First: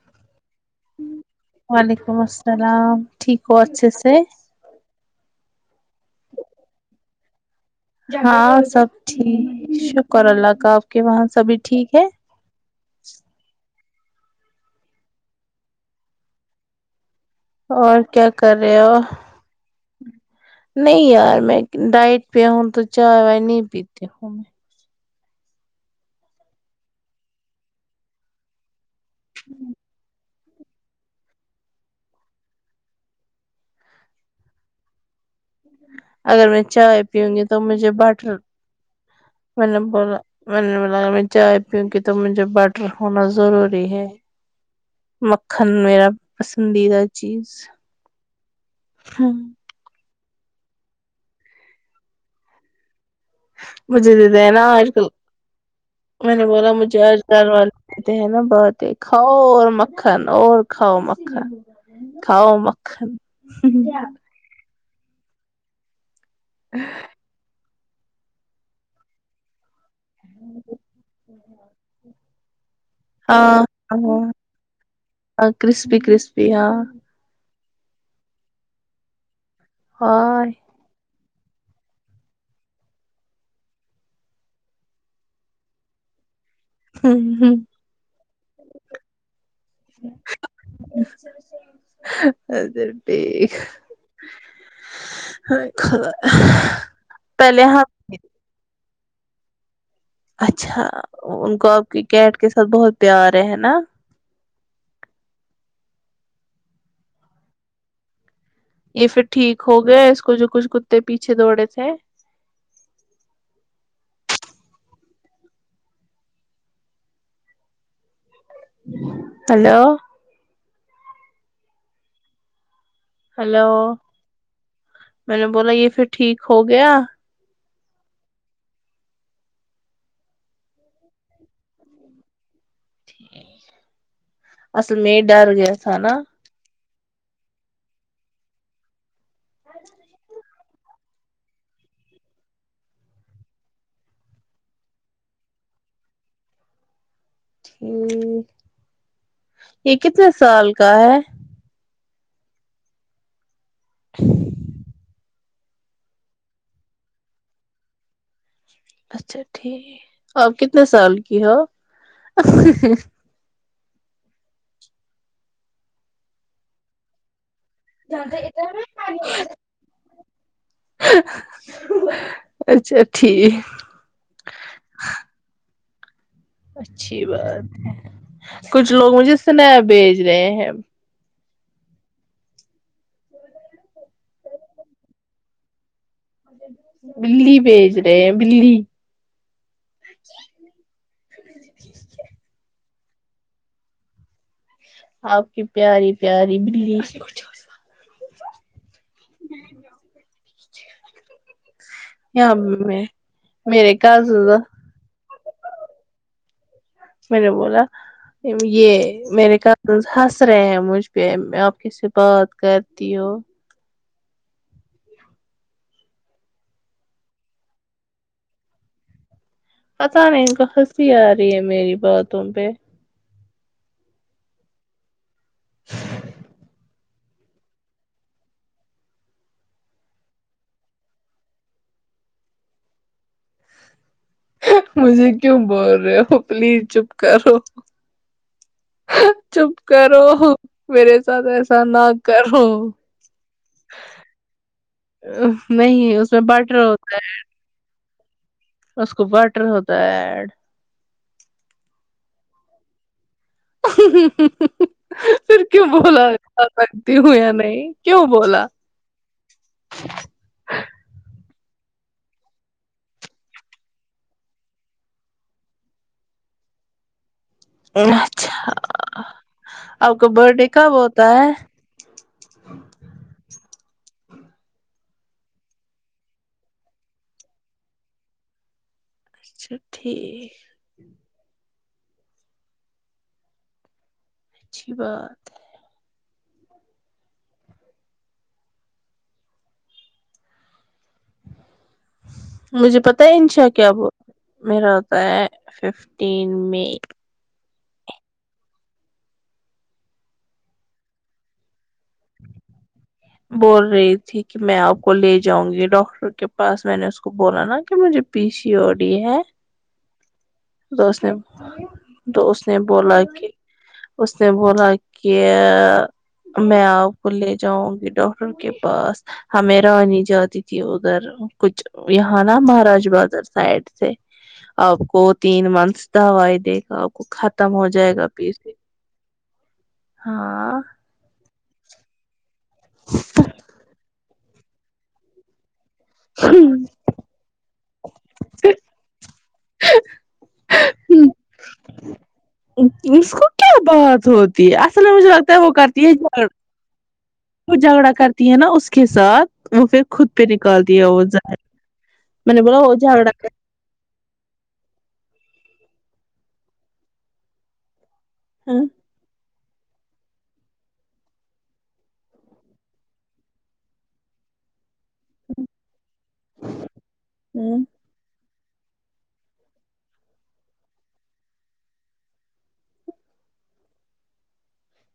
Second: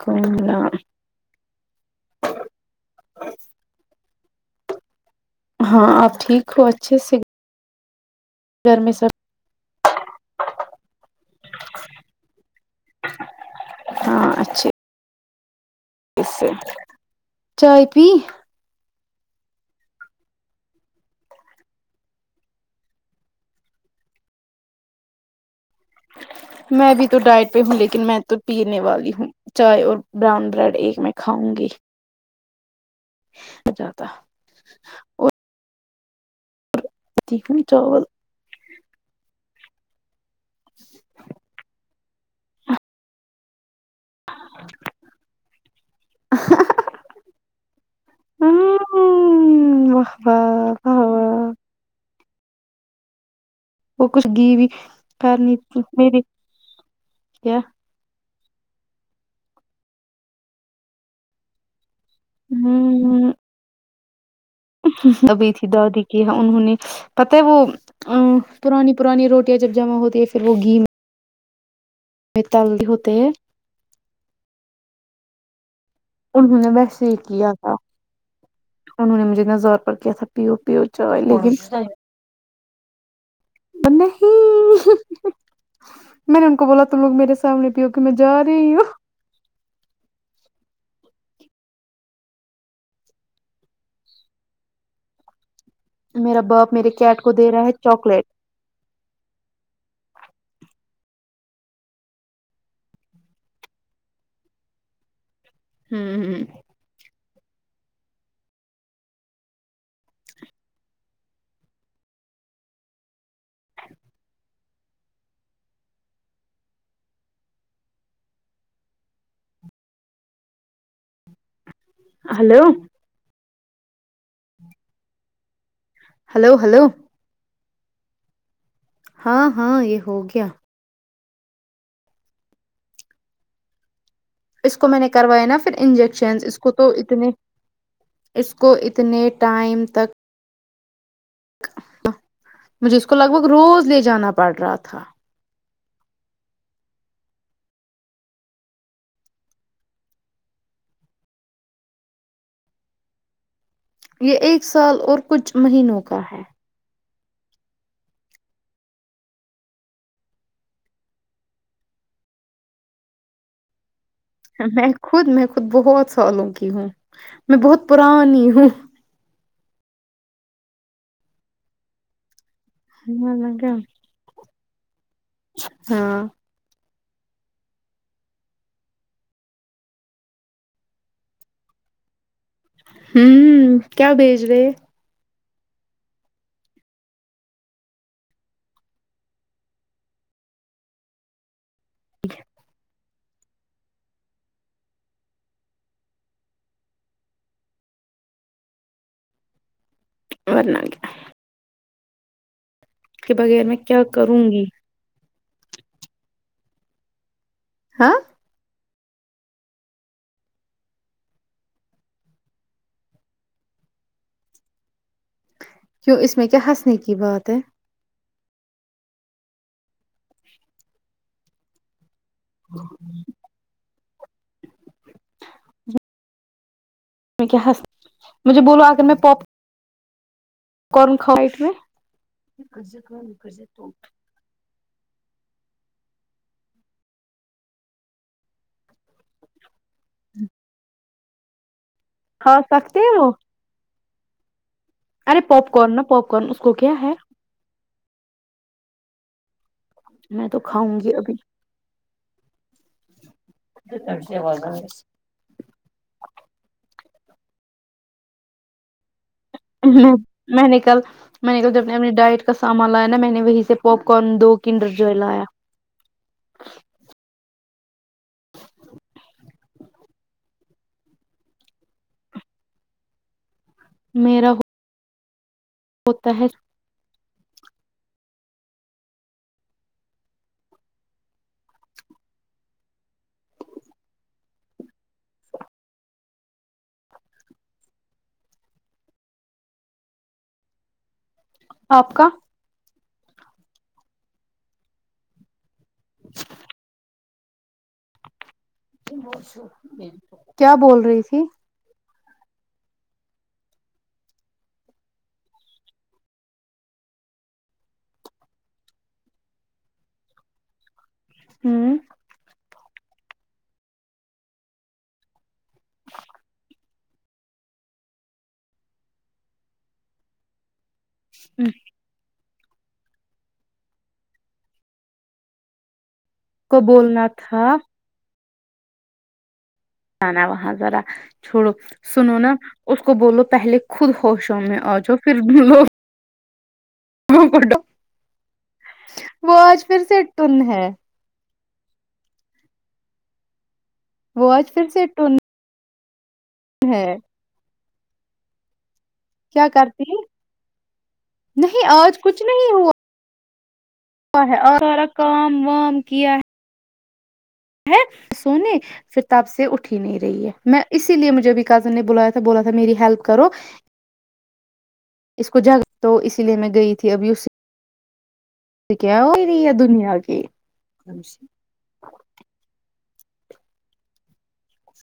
کو وعلیکم السلام ٹھیکو ا سے ہاں آپ ٹھیک ہو اچھے سے ہاں گھر سب میں ٹھیک شکر اللہ کا آپ کے وہاں سبھی ٹھیک ہے ہاں اچھے اس سے چائے اور پی کیا کر رہے ہو نہیں یار میں ڈائٹ پیہ ہوں تو چائے وائے نہیں پیتی ہوں میں میں بھی تو ڈائٹ پہ ہوں لیکن میں تو پینے والی ہوں چای اور براؤن بریڈ ایک میں کھاؤں گی جاتا اور اگر میں چائے پیوں گی تو مجھے چاول بٹر ملم پ رہ [unintelligible] جھے بھی لگا میں چائے پیوں گی تو مجھے بٹر ہونا ضروری مکھن میرا پسندیدہ چیز ہ وہ وا وہ مجھے کچھ دیتے ہیں نا گیوی آج کل کرنی تھی میری میں نے بولا مجھے آج کل کیا والے دیتے ہیں نا بہت کاؤ اور مکھن اور کاؤ مکھن کھاو مکھن ہوں ابھی تھی دادای کیا انہوں نے پت ہے وہ پرانی پرانی روٹیاں جب جمع ہوتی ہے پھر وہ گی [inaudible] [unintelligible] ہاں ہاں [unintelligible] انہو نے ہاں ویسے ہی کیا کیا انہو نے مجھے زرپار کیا تھا ہائے پیو پیو چائے [unintelligible] نہیں میں نے ان کو بولا تم لوگ میرے سامنے پی ہو کہ میں جا رہی ہوں اھا ٹھیک میرا باپ میرے کیٹ کو دے پہلے رہا ہے ہماں چاکلیٹ اچھا ان کو آپ کی کیٹ کے ساتھ بہت پیار ہے نا ہوں ہوں یہ پھر ٹھیک ہو گیا اس کو جو کچھ کتے پیچھے دوڑے تھے ہلو ہلو ہلو م نے بولا یہ پھر ٹھیک ہلو ہو ہلو گیا ہاں ہاں یہ ہو گیا ٹھیک ہے اس کو میں نے کروایا نا پھر انجیکشن اس کو تو اس کو اتنے ٹائم تک مجھے اس کو لگ بھگ روز لے جانا پڑ رہا تھا ہٹ یہ کتنے سال کا ہے یہ ایک سال اور کچھ مہینوں کا ہے اچھا ٹھیک اپ کتنے سال کی ہو میں خود میں خود بہت سالوں کی ہوں میں بہت پرانی ہی ہوں اچھا ٹھیک ہاں اچھی بات ہے کچھ لوگ مجھے سنپ بھیج رہے ہیں ہوں کیا بیچ رہے بلی بھیج رہے ہیں بلی ج ٹھیک ہے آپ کی پیاری پیاری بلی کچھ ونا کیا اں میں کے بغیر میں میرے کیا کاز کروں گی میں نے بولا ہاں یہ میرے کزن ہنس رہے ہیں مجھ پہ آپ کی سے بات کرتی ہوں کیوں اس میں کیا ہنسنے کی بات ہے؟ پتاہ نہیں ان کو ہنسی آ رہی ہے میری بات ہ میں کیا ہس مجھے بولو اگر میں پاپ قن کائیٹ میں مجھے کیوں بول رہے ہو پلیز چپ کرو چپ کرو میرے سد ایسا نہ کھا کرو سکتے ہیں وہ ارے پاپ کارن نا نہیں پاپ اس میں کارن کو بٹر کیا ہوتا ہے اس کو بٹر ہوتا ہے میں ایڈ تو کھاؤں گی ابھی پھر کیوں بولا ت ہو یا نہیں کیوں بولا میں نے کل میں نے کل جب نے اپنی ڈائٹ کا سامان لایا نا میں نے وہی سے پاپ کارن دو کنڈر جو لایا اچھا آپ کا برت ڈے کب ہوتا ہے میرا ہو ہوتا ہے اچھا ٹھیک اچھی بات ہے آپ کا مجھے پت ہے انشا کیا وہ میرا ہوتا ہے ففٹین م کیا بول رہی تھی بول رہی تھی کہ میں آپ کو لے جاؤں گی ڈاکٹر کے پاس میں نے اس کو بولا نا کہ مجھے پی سی او ڈی ہے تو اس نے ہوں دو اس نے بولا کہ اس نے بولا کہ میں آپ کو لے جاؤں گی ڈاکٹر کے پاس ہمیں رانی جاتی تھی ادھر کچھ یہاں نا مہاراج بازر سائڈ سے آپ کو تین منتھس دوائی دے گا کو بولنا ختم تھا ہو جائے گا پیس وہاں ہاں ذرا چھوڑو سنو نا اس کو بولو پہلے خود ہوشوں میں آ جا پھر لوگ ہوں [unintelligible] وہ آج پھر سےٹن ہے اسکو کیا بات وہ ہوتی ہے اصل میں مجھے لگتا ہے وہ کرتے [unintelligible] ہیں جھگڑا کرتی ہے نا اس کے ساتھ وہ پھر کرتی خود پہ نکال دیا وہ نہیں آج کچھ میں نے نہیں بولا وہ جھگڑا ہوا ہے اور سارا کام وام کیا ہے ہ سونے ہاں پھر تپ سے اٹھ اھی نہیں رہی ہے میں اسی لیے مجھے ابھی کزن نے بلایا تھا بولا تھا میری ہیلپ کرو اس کو جاگ تو اسی لیے میں گئی تھی اب یوسی ہاں کیا ہو رہی ہے دنیا کی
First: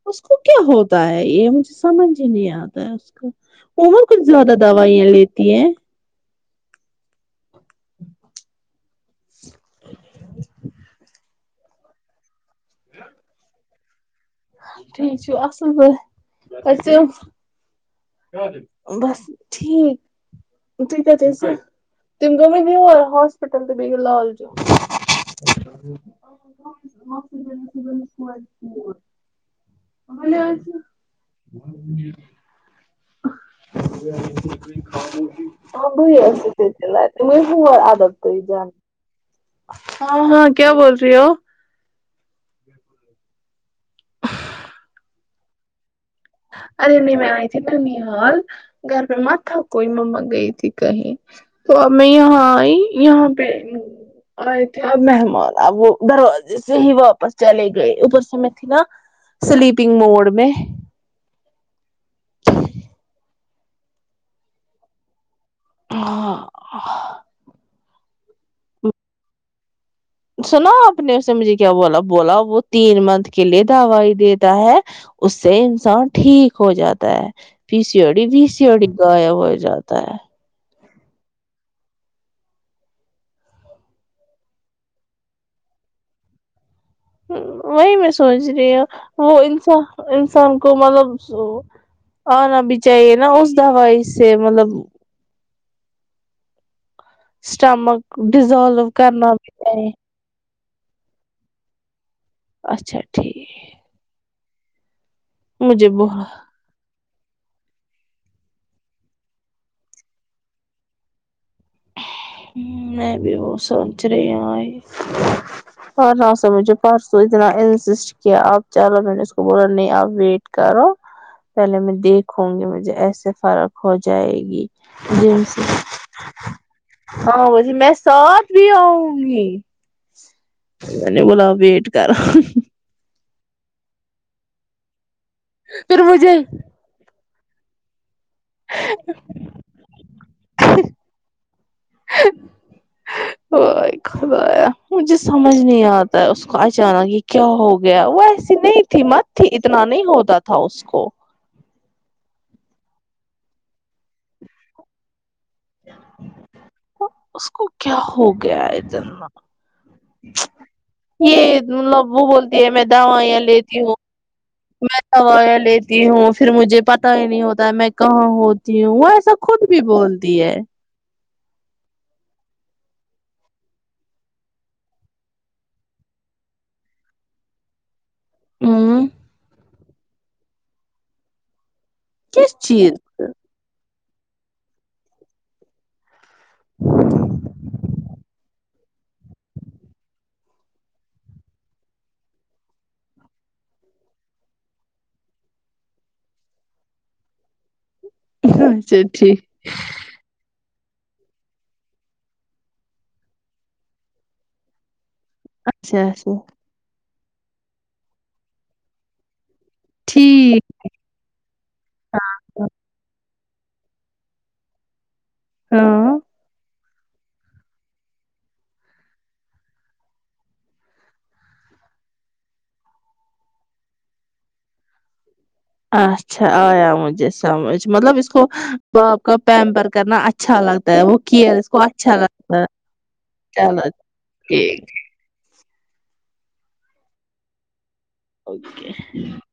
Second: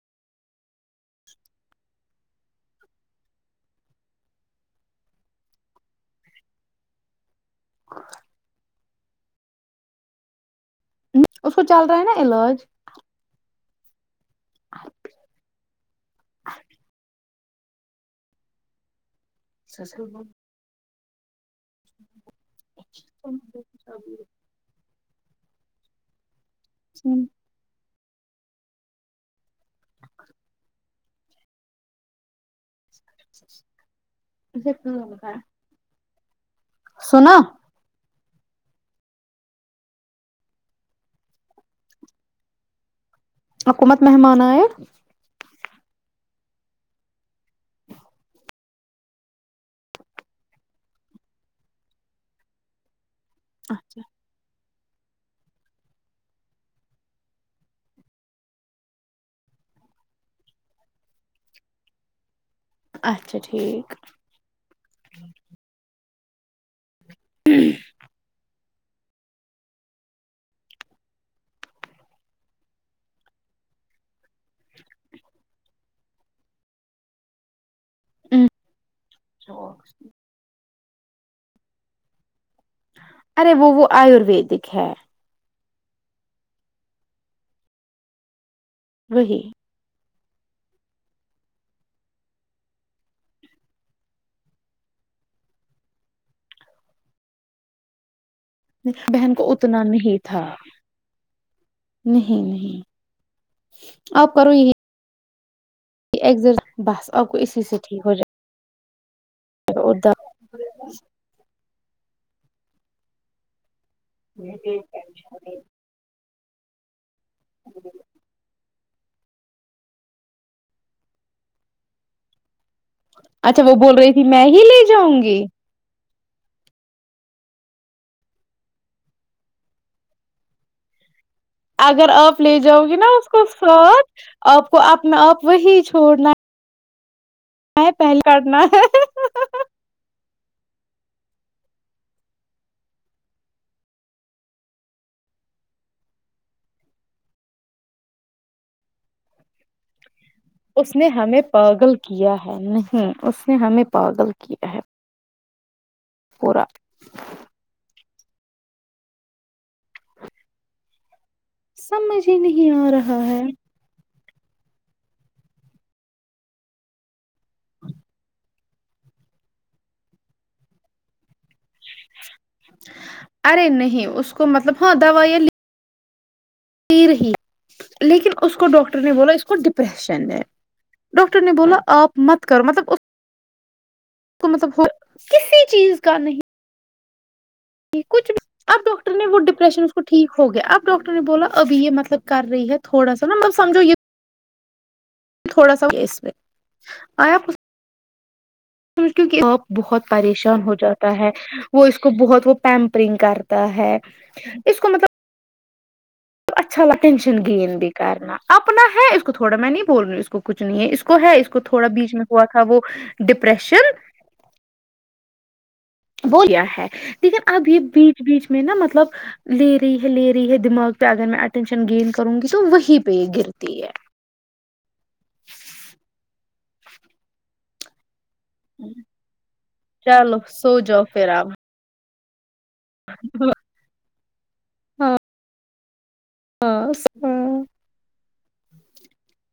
اس کو کیا ہوتا ہے یہ مجھے سمجھ ہی نہیں آتا ہے اس کا عمر کچھ زیادہ دوائیاں لیتی ہیں اور [inaudible] اس کو چل رہا ہے نا علاج [inaudible] ٹھیک چ اصل پ [inaudible] [unintelligible] ٹھیک ہے جیسے تم گ میںنے یور ہاسپٹل تو بییے گو لال چوک ا [inaudible] ہ ما ج بول [unintelligible] [inaudible] بال آس [inaudible] [unintelligible] گئی م سنا میں ہو آدب ہاں ہاں کیا بول رہی ہو بالکل حکومت مہمان آئے ارے نہیں میں آئی تھی نن حال گھر میں م تھا کوئی ما گئی تھی کہیں تو اب میں یہاں آئی یہاں [unintelligible] ا مہمان آ وہ دروازے سے ہی واپس چلے گئے اوپر سے میں تھی نا سلیپنگ موڈ میں اچھا ٹھیک [inaudible] ہی سنا آپ نے ا اس نے مجھے کیا بولا بولا وہ تین منتھ کے لیے دوائی دیتا ہے اس سے انسان ٹھیک ہو جاتا ہے پیسیی ہوڑی بییسییوڑی غائب ہو جاتا ہے ارے وہ وہ آیورویدک ہے وہی میں سوچ وہ وہی انسان انسان کو مطلب آنا بھی چاہیے نا اس دوائی سے مطلب سٹمیک ڈزالو کرنا بہن کو اتنا چاہیں نہیں تھا نہیں نہیں اچھا ٹھیک اب [inaudible] مجھے بہت اگزر بس آپ کو اسی سے ٹھیک ہو جائے نہیں بھی وہ کچ رہے پر رس مجھے پرسو تو اتنا انسسٹ کیا آپ چلو میں نے اس کو بولا نہیں آپ ویٹ کرو پہلے میں دیکھوں گی م ایسے اچھا وہ فرق ہو بول رہی تھی جائے میں ہی گی لے جاؤں ج گی سے ہاں وہی میں ساتھ بھی آؤں گی [inaudible] ویٹ اگر کرو آپ لے جاؤ گی نا کو س آپ کو آپ میں آپ وہی پھر چھوڑنا مجھے ہے ایک پہل کاٹنا ہے مجھے سمجھ نہیں آتا ہے اس کو اچانک یہ کیا ہو گیا وہ ایسی نہیں تھی مت تھی اتنا نہیں ہوتا تھا اس نے ہمیں پاگل کیا ہے نہیں اس نے ہمیں پاگل کیا ہے [inaudible] پورا اس کو کیا ہو گیا ہےدھرنا یہ مطلب وہ سمجھ ہی بولتی ہے نہیں میں آ رہا دوائیاں ہے لیتی ہوں میں دوائیںں لیتی ہوں پھر مجھے پتا ہی نہیں ہوتا میں کہاں ہوتی ہوں وہ ایسا خود بھی بولتی ہے ارے نہیں اس کو مطلب ہاں دویا لی لیرہی لیکن اس کو ڈاکٹر ہوں نے بولا اس کو ڈ پیشن ہے ڈاکٹر نے بولا آپ مت کس کرو مطلب چیز اس تو مطلب ہو کسی چیز کا نہیں کچھ بھی اب ڈاکٹر نے وہ ڈپریشن اس کو ٹھیک ہو گیا اب ڈاکٹر نے بولا ابھی یہ مطلب کر رہی ہے تھوڑا سا نا مطلب سمجھو یہ تھوڑا سا اس میں آیا اچھا س کی ٹھیک اپ بہت پریشان ہو جاتے ہے وہ اس کو بہت وہ پیمپرنگ کرتا ہے اس کو مطلب اچھا اچھا اچھا لگتا ہے اٹینشن گین بھی کرنا اپنا ہے اس تھوڑا میں نہیں بول رہیوں اس کو ٹھیک کچھ نہیں ہے اس کو ہے اس کو تھوڑا بیچ میں ہوا تھا وہ ڈپریشن ہاں وہ یہ ہے لیکن اب یہ بیچ بیچ میں نا مطلب لے رہی ہے لے رہی ہے دماغ پہ اگر میں اٹینشن گین کروں گی تو وہی پہ یہ گرتی ہے اچھا آیا مجھے سمجھ مطلب اس اس کو باپ کا پیمپر کرنا چلو اچھا سو لگتا ہے جاؤ وہ پھر آپ کیئر اس کو اچھا لگتا ہاں چولو ہی [unintelligible] اک [unintelligible]